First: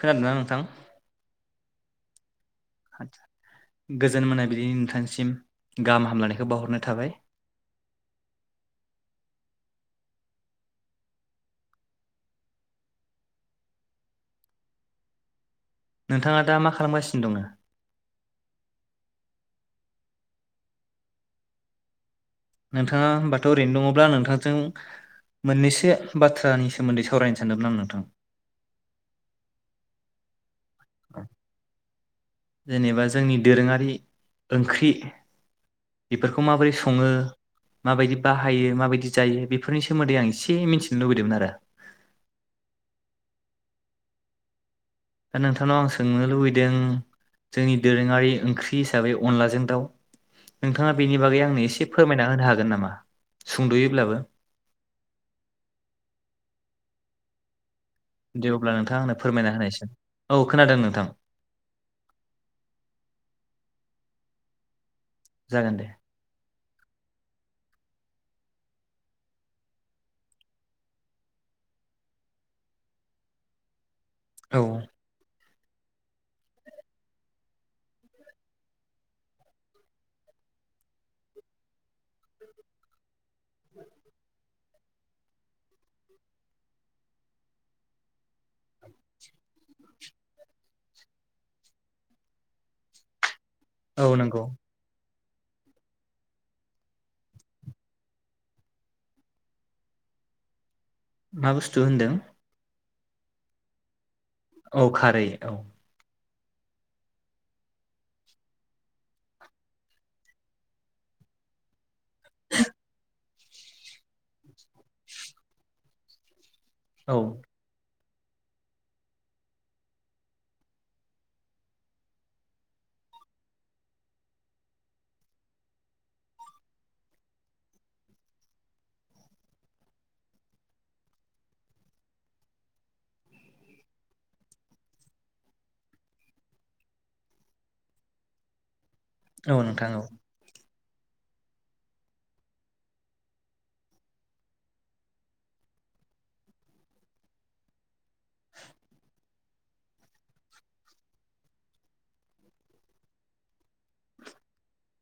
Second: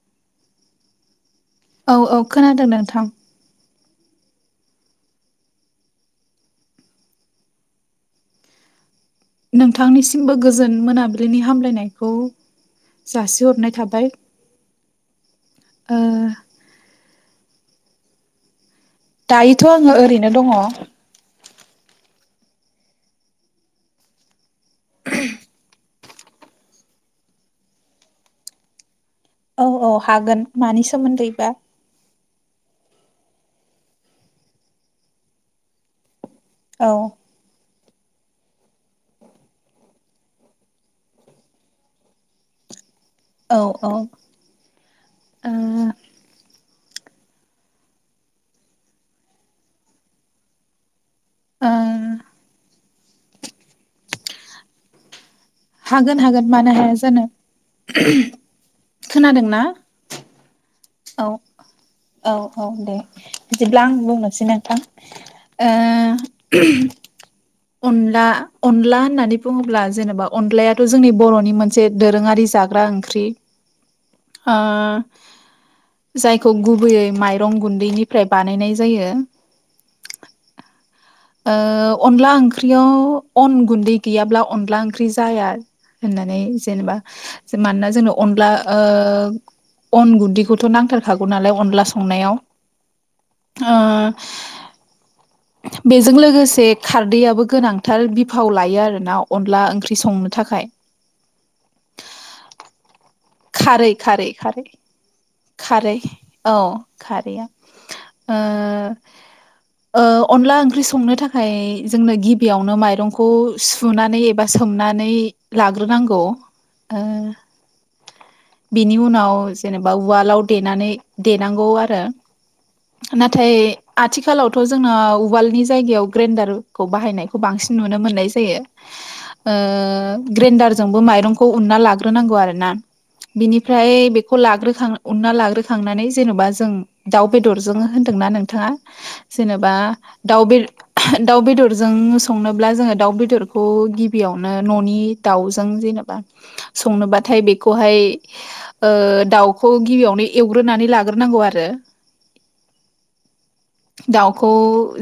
खोनादोंना नोंथां? औ औ खोनादों नोंथां? गोजोन मोना बिदिनि नोंथांसिम गाहाम हामलनायखौ बावहरनाय थाबाय नोंथांनिसिमबो गोजोन मोनाबिलिनि हामलायनायखौ जासिहरनाय थाबाय ओ नोंथाङा दा मा खालामगासिनो दङ? दायोथ' आङो ओरैनो दङ। नोंथाङा होनबाथौ ओरैनो दङब्ला आं नोंथांजों मोननैसो। बाथ्रानि सोमोन्दै सावरायनो सानदोंमोन आं नोंथां। औ औ हागोन। मानि सोमोन्दैबा जेनेबा जोंनि दोरोङारि ओंख्रि बेफोरखौ माबोरै औ सङो। माबायदि बाहायो माबायदि जायो बेफोरनि सोमोन्दै आं एसे मिथिनो लुबैदोंमोन आरो। औ औ दा नोंथांनाव आं सोंनो लुबैदों। जोंनि दोरोङारि ओंख्रि हिसाबै अनलाजों दाउ नोंथाङा बेनि बागै आंनो ओ एसे फोरमायना होनो हागोन नामा सुंद'योब्लाबो? हागोन हागोन मानो हाया जानो- दे अब्ला नोंथां आंनो खोनादों फोरमायना ना होनायसै। औ खोनादों नोंथां औ औ औ दे बिदिब्ला आं बुं मोनसे नोंथां। आ जागोन दे अनला अनला होननानै बुङोब्ला जेनेबा अनलायाथ' जोंनि बर'नि मोनसे दोरोङारि जाग्रा ओंख्रि। आ औ जायखौ गुबैयै माइरं गुन्दैनिफ्राय बानायनाय जायो। ओ अनला ओंख्रियाव अन गुन्दै गैयाब्ला अनला ओंख्रि जाया होननानै जेनेबा मानोना जोंनो अनला ओ अन गुन्दैखौथ' नांथारखागौ नालाय अनला संनायाव आ औ नंगौ [inaudible] बेजों लोगोसे खारदैयाबबो गोनांथार बिफाव लायो आरो ना अनला ओंख्रि संनो थाखाय मा बुस्थु होनदों? खारै खारै खारै अ खारै औ खारै औ खारैया ओ ओ अनला ओंख्रि संनो थाखाय जोंनो गिबियावनो माइरंखौ सुनानै एबा सोमनानै लाग्रोनांगौ औ ओ बिनि उनाव जेनेबा बा अवालाव देनानै देनांगौ आरो नाथाय आथिखालावथ' जोंनाव उवालनि जायगायाव ग्रेनदारखौ बाहायनायखौ बांसिन नुनो मोननाय जायो ओ ग्रेनदारजोंबो माइरंखौ उनना लानाग्रो नांगौ आरो ना बेनिफ्राय बेखौ लाग्रो खां उनना लाग्रोखांनानै जेन'बा जों दाउ बेदरजों होनदोंना नोंथाङा औ जेनेबा नोंथां औ दाउ बे दाउ बेदरजों संनोब्ला जोङो दाउ बेदरखौ गिबियावनो न'नि दाउजों जेनेबा संनोबाथाय बेखौहाय दाउ खौ गिबियावनो एवग्रोनानै लाग्रोनांगौ आरो दाउखौ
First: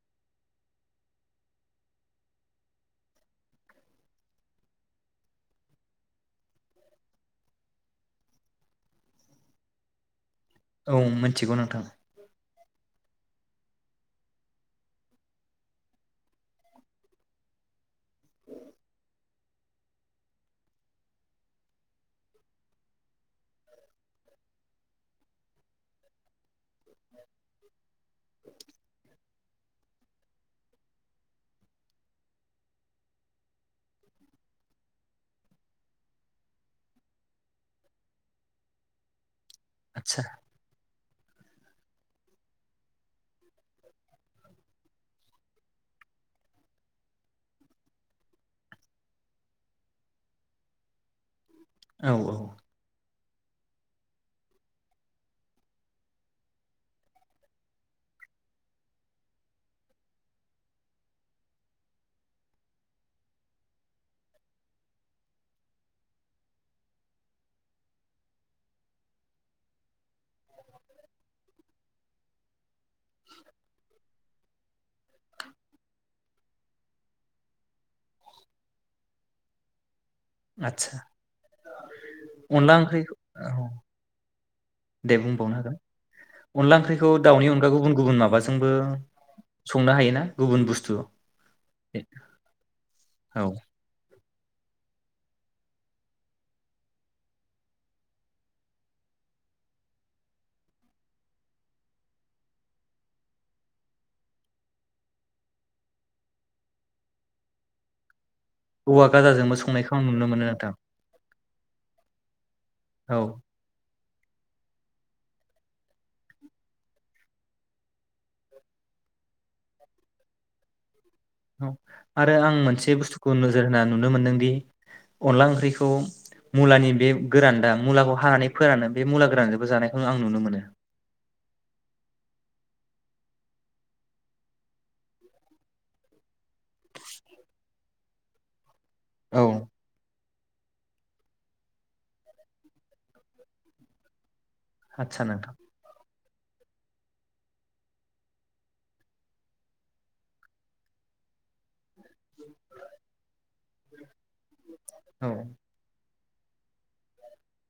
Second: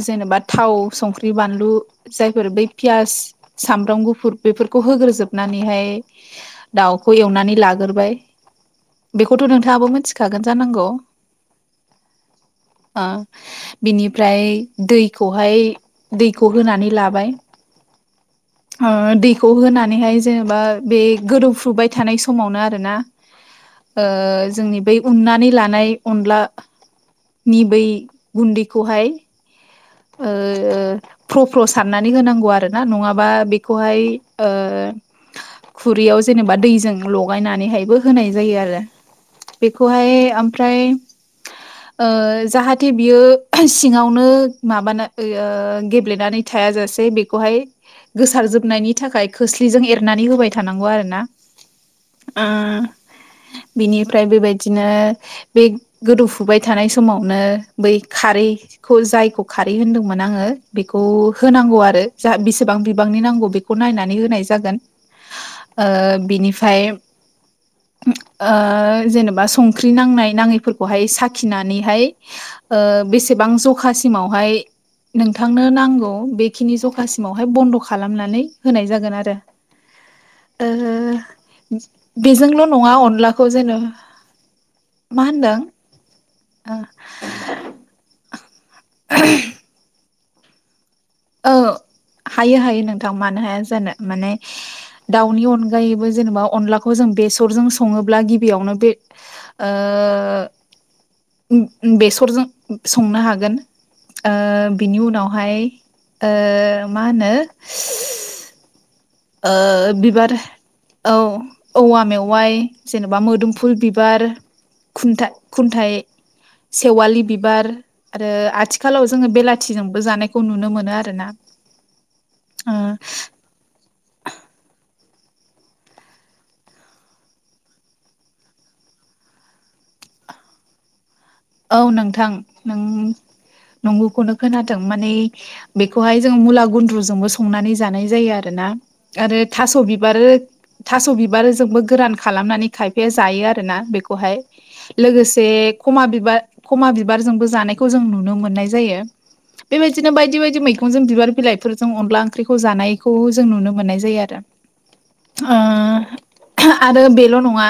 जेनेबा थाव संख्रि बानलु जायफोर बै पियास सामब्राम गुफुर बेफोरखौ होग्रोजोबनानैहाय दाउखौ एवनानै लाग्रोबाय बेथ' नोंथाङाबो मिथि औ मिथिगौ नोंथां ओं बिनिफ्राय दैखौहाय दैखौ होनानै लाबाय ओ दैखौ होनानैहाय जेनेबा बे गोदौफ्रुबाय थानाय समावनो आरोना ओ जोंनि बै उननानै लानाय अनलानि बै गुन्दैखौहाय ओ फ्र फ्र सारनानै होनांगौ आरो ना नङाबा बेखौहाय खुरैयाव जेनेबा दैजों लगायनानैहायबो होनाय जायो आरो बेखौहाय आदसा ओमफ्राय ओ जाहाथे बियो सिङावनो माबा गेब्लेनानै थाया जासे बेखौहाय गोसारजोबनायनि थाखाय खोस्लिजों एरनानै होबाय थानांगौ आरो ना औ औ आ बिनिफ्राय बेबायदिनो बे गोदौफुबाय थानाय समावनो बै खारैखौ जायखौ खारै होनदोंमोन आंङो बिखौ होनांगौ आरो जा बिसिबां बिबांनि नांगौ बेखौ नायनानै होनना जागोन ओ बिनिफाय ओ जेनबा संख्रि नांनाय नाङैफोरखौहाय साखिनानैहाय ओ बेसेबां जखा सिमावहाय नोंथांनो नांगौ बेखिनि जखासिमावहाय बन्द' खालामनानै होनाय जागोन आरो ओ आदसा बेजोंल' अनला नङा ओंख्रि अनलाखौ औ जेन' दे मा होनदों बुंबावनो हागोन ओ अनला ओंख्रिखौ दाउनि अनगा गुबुन गुबुन माबाजोंबो संना हायोना गुबुन बुस्थु औ हायो हायो नोंथां औ मानो हाया जानो माने दाउनि अनगायैबो जेनेबा अनलाखौ जों बेसरजों सङोब्ला गिबियावनो ओ बे बेसरजों संनो हागोन बिनि उनावहाय ओ मा होनो औवा ओ गाजोंबो संनायखौ आं नुनो बिबार मोनो नोंथां औ औवा मेवाइ औ जेनेबा मोदोम फुल बि बार खुन्था खुन्थायाइ सेवालि बिबार आरो आथिखालाव जोङो बेलाथिजोंबो जानायखौ नुनो मोनो आरो औ आरो आं मोनसे बुस्थुखौ नोजोर होनानै नुनो मोन्दोंदि अनला ओंख्रिखौ मुलानि बे गोरान दा मुलाखौ हानानै फोरानो बे मुला गोरानजोंबो जानायखौ आं नुनो मोनो। [inaudible] आरो थास' बिबार थास' बिबारजोंबो गोरान खालामनानै खायफाया जायो आरो ना बेखौहाय आदसा लोगोसे नोंथां खमा बिबार खमा बिबारजोंबो जानायखौ जों नुनो मोननाय जायो बेबायदिनो बायदि बायदि मैजों बिबार बिलाइ जों अनला ओंख्रिखौ जानायखौ जों नुनो मोननाय जायो आरो औ ओ आरो बेल' नङा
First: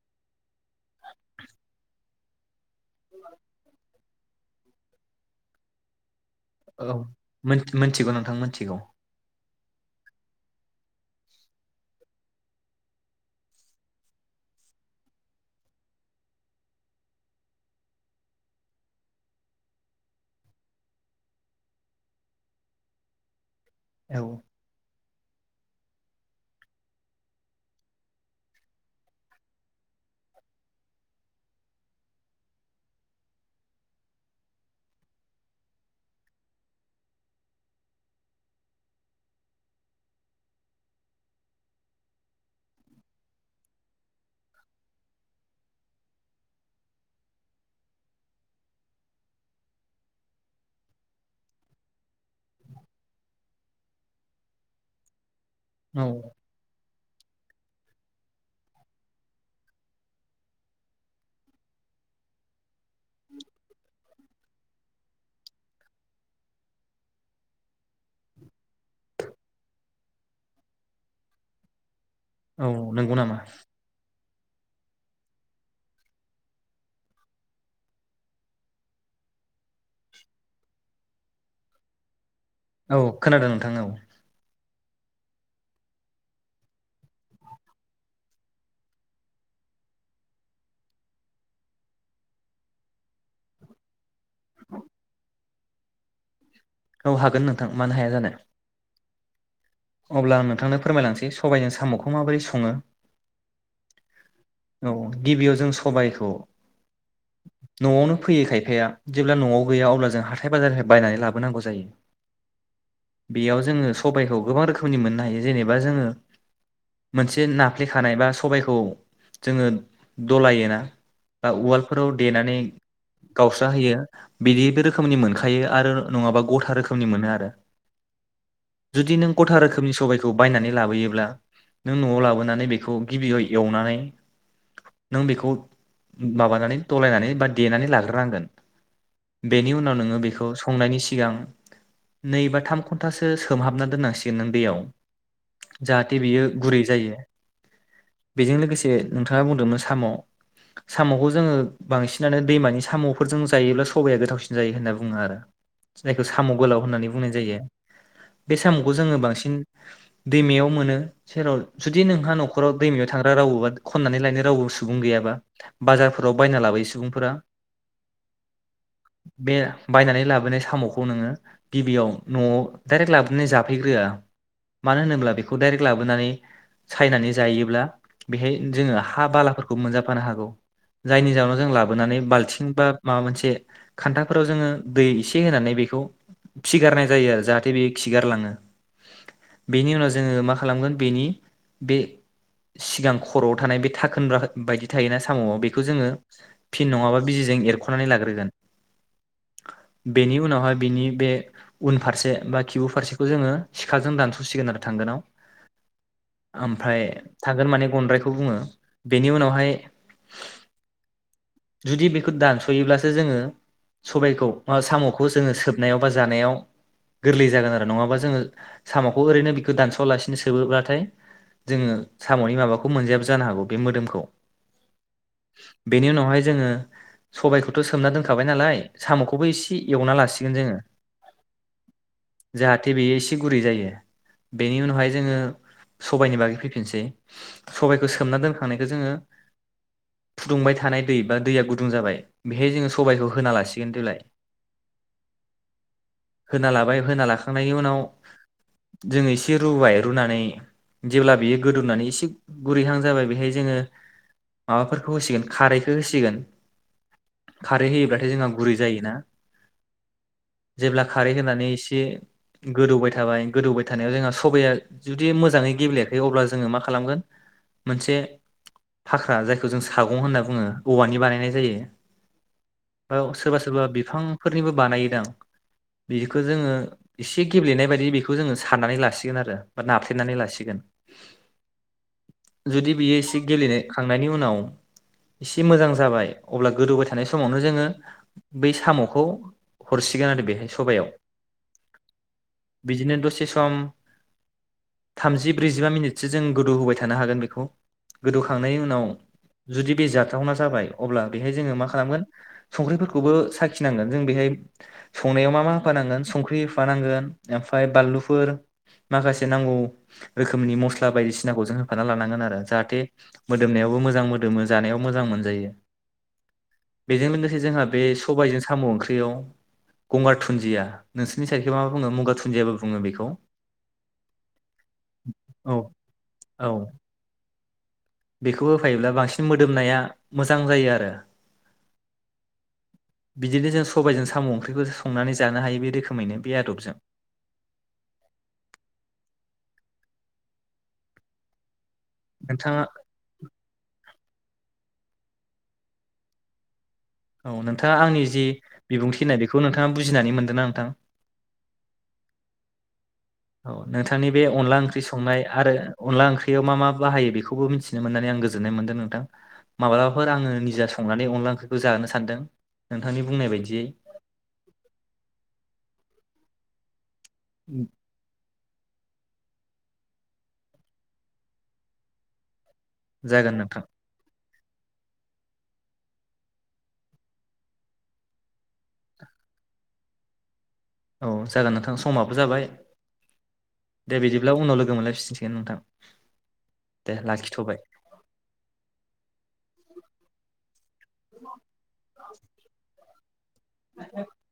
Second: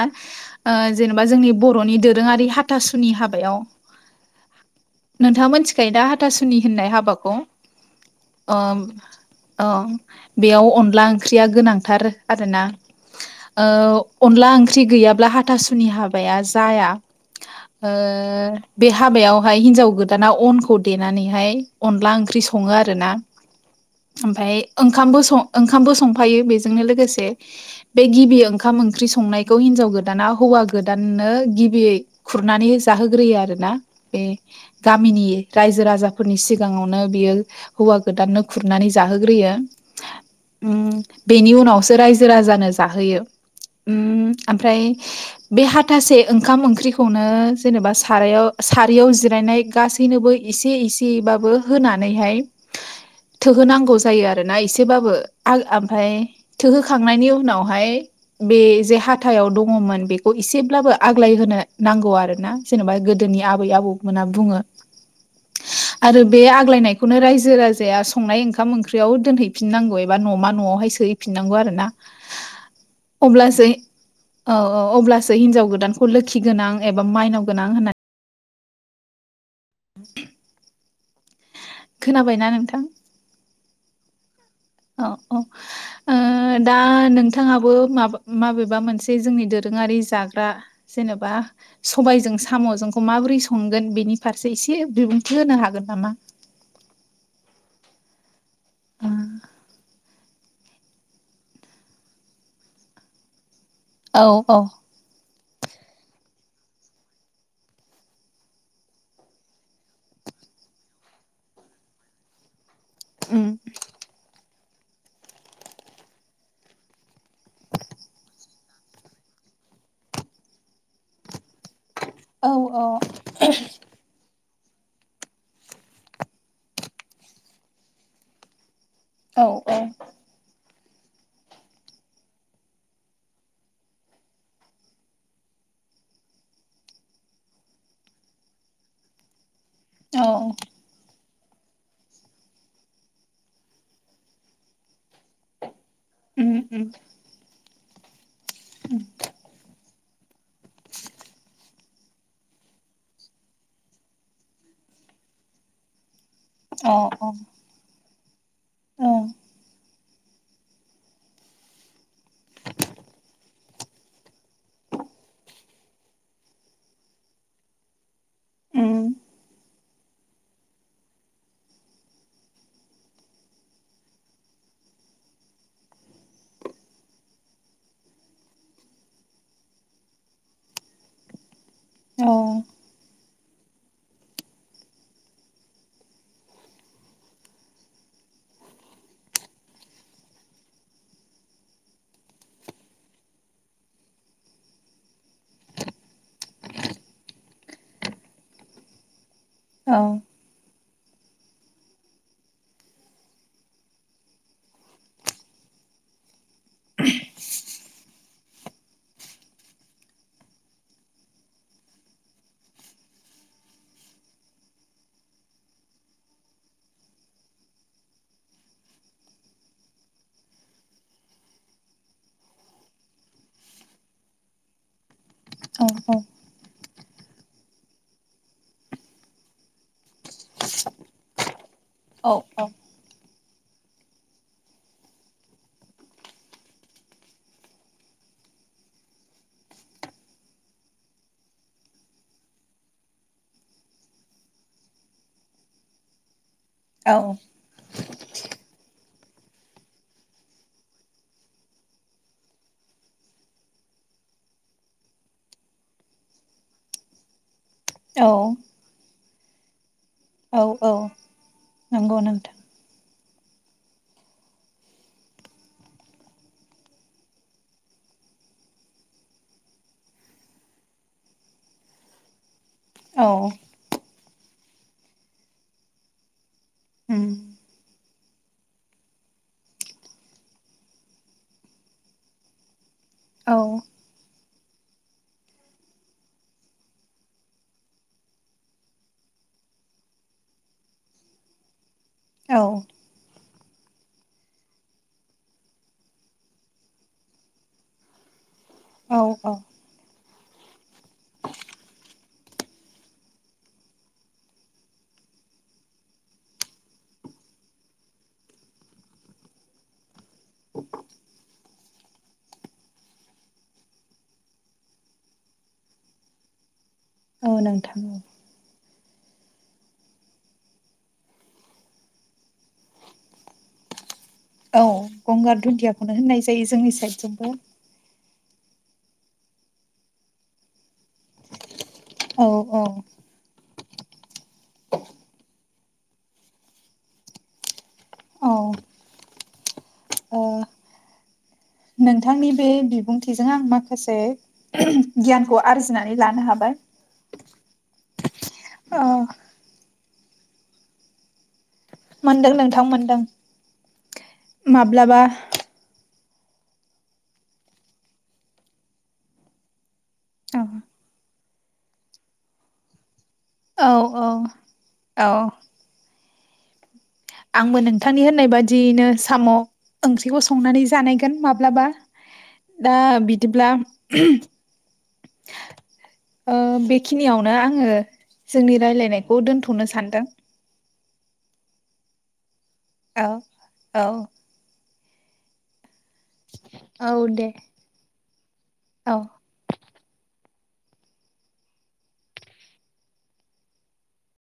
जेनेबा ओ जोंनि बर'नि दोरोङारि हा आथासुनि हाबायाव नोंथाङा मोनथिखायो दा थासुनि होननाय हाबाखौ मोन मोनथिगौ नोंथां अ मोनथिगौ अ बेयाव अनला ओंख्रिया गोनांथार आरोना अनला ओंख्रि गैयाब्ला हाथासुनि हाबाया जाया। बे हाबायावहाय हिन्जाव गोदाना अनखौ देनानैहाय अनला ओंख्रि सङो आरोना औ ओमफाय ओं ओंखामबो ओंखामबो संफायो बेजोंनो लोगोसे बे गिबि ओंखाम ओंख्रि संनायखौ हिनजाव गोदाना हौवा गोदाननो गिबियै खुरनानै जाहोग्रोयो आरो ना बे गामिनि रायजो राजाफोरनि सिगाङावनो बियो हौवा गोदाननो खुरनानै जाहोग्रोयो ओम बेनि उनावसो रायजो राजानो जाहोयो ओम ओमफ्राय बे हाथासे ओंखाम ओंख्रिखौनो जेनेबा सारायाव सारियाव जिरायनाय गासैनोबो एसे इसेयैबाबो होनानैहाय थोहोनांगौ जायो आरोना एसेबाबो आल औ ओमफाय थोहोखा खांनायनि उनावहाय बे जे हाथायाव दङमोन बेखौ एसेब्लाबो आग्लाय होनो नांगौ आरोना जेनेबा गोद गोदोनि आबै आबौमोना बुङो आरो बे आग्लायनायखौनो रायजो राजाया संनाय ओंखाम ओंख्रियाव दोनहैफिननांगौ एबा न'मा न'आवहाय सोहैफिननांगौ आरो ना। औ नंगौ नामा? औ औ अब्लासो हिन्जाव गोदानखौ लोखि गोनां एबा माइनाव गोनां होननानै [unintelligible] खोना औ खोनादों नोंथां औ औ औ ओ दा नोंथाङाबो माब माबेबा मोनसे जोंनि दोरोङारि जाग्रा जेनेबा सबायजों साम'जोंखौ माबोरै संगोन बेनि फारसे इसे बिबुंथि होनो हागो हागोन नामा औ हागोन नोंथां मानो हाया जानो। ओं अब्ला आं नोंथांनो फोरमायलांसै सबायजों साम'खौ माबोरै सङो। औ गिबियाव जों सबायखौ न'आवनो फैयो खायफाया जेब्ला न'आव गैया अब्ला जों हाथाय बाजारनिफ्राय बायनानै लाबोनांगौ जायो। उम बेयाव जोङो सबायखौ गोबां रोखोम रोखोमनि मोननो हायो जेनेबा जोङो मोनसे नाफ्लेखानाय बा सबायखौ जोङो दलायोना बा उवालफोराव औ देनानै गावस्रा होयो। बिदि बे रोखोमनि मोनखायो आरो नङाबा गथा रोखोमनि मोनो आरो। जुदि नों औ गथा रोखोमनि सबायखौ बायनानै लाबोयोब्ला नों न'आव लाबोनानै बेखौ गिबियाव एवनानै नों बेखौ माबानानै दलायनानै बा देनानै लाग्रोनांगोन बेनि उनाव नोङो औ बेखौ संनायनि सिगां नै बा थाम घन्टासो सोमहाबना दोननांसिगोन नों दैयाव जाहाथे बियो उम गुरै उम जायो। बेजों लोगोसे से नोंथाङा बुंदोंमोन साम' साम'खौ जोङो बांसिनानो दैमानि साम'फोरजों जायोब्ला सबाया गोथावसिन जायो होनना बुङो आरो जायखि साम' गोलाव अ होननानै अ बुंनाय जायो। बे साम'खौ औ जोङो बांसिन दैमायाव मोनो सेराव जुदि नोंहा न'खराव दैमायाव थांग्रा रावोबा खननानै लायनो रावबो सुबुं गैयाबा बाजारफोराव बायना लाबोयो सुबुंफोरा उम बे बायनानै लाबोनाय साम'खौ नोङो गिबियाव न'आव दडाइरेक्ट लाबोनानै जाफैग्रोआ मानो होनोब्ला बेखौ डाइरेक्ट लाबोनानै सायनानै जायोब्ला बेहाय जोङो हा बालाफोरखौ मोनजाफानो हागौ जायनि जाउनाव जों लाबो लाबोनानै औ बालथिं बा माबा मोनसे खान्थाफोराव जोङो दै एसे होनानै बेखौ खिगारनाय जायो आरो जाहाथे बेयो खिगारलाङो बेनि उनाव जोङो मा खालामगोन बेनि बे सिगां खर'आव थानाय बे थाखोना बायदि थायोना साम'आव बेखौ जोङो फिन नङाबा बिजिजों एरख'नानै लाग्रोगोन औ बेनि उनावहाय बिनि बे उन फारसे बा खिबु फारसेखौ जोङो सिखाजों दानस'सिगोन आरो थांगोनाव ओमफ्राय थागोन माने गद्राय बो बुङो बेनि उनावहाय जुदि बेखौ दानसयोब्लासो जोङो सबाइखौ साम'खौ जों सोबनायाव बा जानायाव गोरलै जागोन आरो नङाबा जोङो साम'खौ ओरैनो बे दानस'वालासिनो सोबोाथाय जोङो साम'नि माबाखौ मोनजायाबो जानो हागौ बे मोदोमखौ बेनि उनावहाय जोङो- सबायखौथ' सोमना दोनखाबाय नालाय साम'खौबो एसे एवना लासिगोन जोङो औ औ जाहाथे बेयो एसे गुरै जायो। बेनि उनावहाय जोङो सबायाइनि बागै फैफिनसै सबायाइखौ सोमना दोनखांनायखौ जोङो फुदुंबाय थानाय दै बा दैया गुदुं जाबाय बेहाय जोङो सबाइखौ होना लासिगोन देलाय होना लाबाय होना लाखांनायनि उनाव जोङो एसे रुबाय रुनानै जेब्ला बियो गोदौनानै एसे गुरैहां जाबाय बेहाय जोङो माबाफोरखौ होसिगोन खारैखौ होसिगोन। खारै होयोब्लाथाय औ जोंहा गुरै जायोना। औ औ जेब्ला खारै होनानै एसे नंगौ नोंथां गोदौबाय थाबाय गोदौबाय थानायाव जोंहा सबाया जुदि मोजाङै गेबेयाखै अब्ला जोङो मा खालामगो मोनसे फाख्रा जायखौ जों सागं होनना बुङो औवानि बानायनाय जायो। औ सोरबा सोरबा बिफां फोरनिबो बानायोदांं बिखौ जोङो उम एसे गेब्लेनाय बायदि बेखौ बेखौ जोङो साननानै लासिगोन आरो बा नाफ्लेनानै लासिगोन। जुदि बियो एसे औ गेलेखांनायनि उनाव इसे मोजां जाबाय अब्ला गोदौबाय थानाय समावनो जोङो बै साम'खौ हरसिगोन आरो बेहाय सबायाव औ बिदिनो दसे सम थामजि ब्रैजिबा मिनिटसो जों गोदौ होबाय थानो हागोन बेखौ गोदौ खांनायनि उनाव औ औ जुदि बे जा थावना जाबाय अब्ला बेहाय जोङो मा खालामगोन संख्रिफोरखौबो साखिनांगोन जों बेहाय संनायाव मा मा होफानांगोन संख्रि होफानांगोन ओमफ्राय बानलुफोर माखासे नांगौ रोखोमनि मस्ला बायदिसिना सिनाखौ जों होफान लानांगोन आरो जाहाथे मोदोमनायावबो मोजां मोदोमो जानायाव मोजां मोनजायो। बेजों औ लोगोसे जोंहा बे नोंथां औ सबायजों साम' ओंख्रि बेयाव गंगा थुुनजिया नोंसोरनि साइदखोय मा बुङो मुगा थुुनजियाबो बुङो बेखौ औ गंगार औ धुनदियाखौनो होननाय जायो औ जोंनि सायदथिंबो। बेखौ होफायोब्ला बांसिन मोदोमनाया मोजां जायो आरो। औ औ बिदिनो जों सबायजों साम' ओंख्रिखौ संनानै जानो हायो बे रोखोमैनो बे आदबजों औ ओ नोंथांनि बे नोंथाङा बिबुंथिजों आं माखासे गियानखौ आरजिनानै लानो हाबाय। औ नोंथाङा आंनि जि ओ बिबुंथि होननाय बेखौ नोंथां नोंथाङा बुजिनानै मोनदों ना नोंथां। मोनदों नोंथां मोनदों। औ नोंथांनि बे अनला ओंख्रि माब्लाबा संनाय आरो अनला ओंख्रियाव मा मा बाहायो बेखौबो मिथिनो मोननानै आं गोजोननाय मोनदों नोंथां। माब्लाफोर आङो औ निजा संनानै अनला ओंख्रि जानो सानदों नोंथांनि बुंनाय बायदियै औ औ औ आंबो नोंथांनि होननाय बादि जिनो साम' ओंख्रिखौ संनानै जानायगोन माब्लाबा दा जागोन बिदिब्ला नोंथां ओ बेखिनियावनो आङो जोंनि रायलायनायखौ दोनथ'नो सानदों। औ जागोन नोंथां समाबो जाबाय। औ औ दे बिदिब्ला उनाव लोगो मोनलाय फिन फिनसिगोन नोंथां। औ दे औ [unintelligible]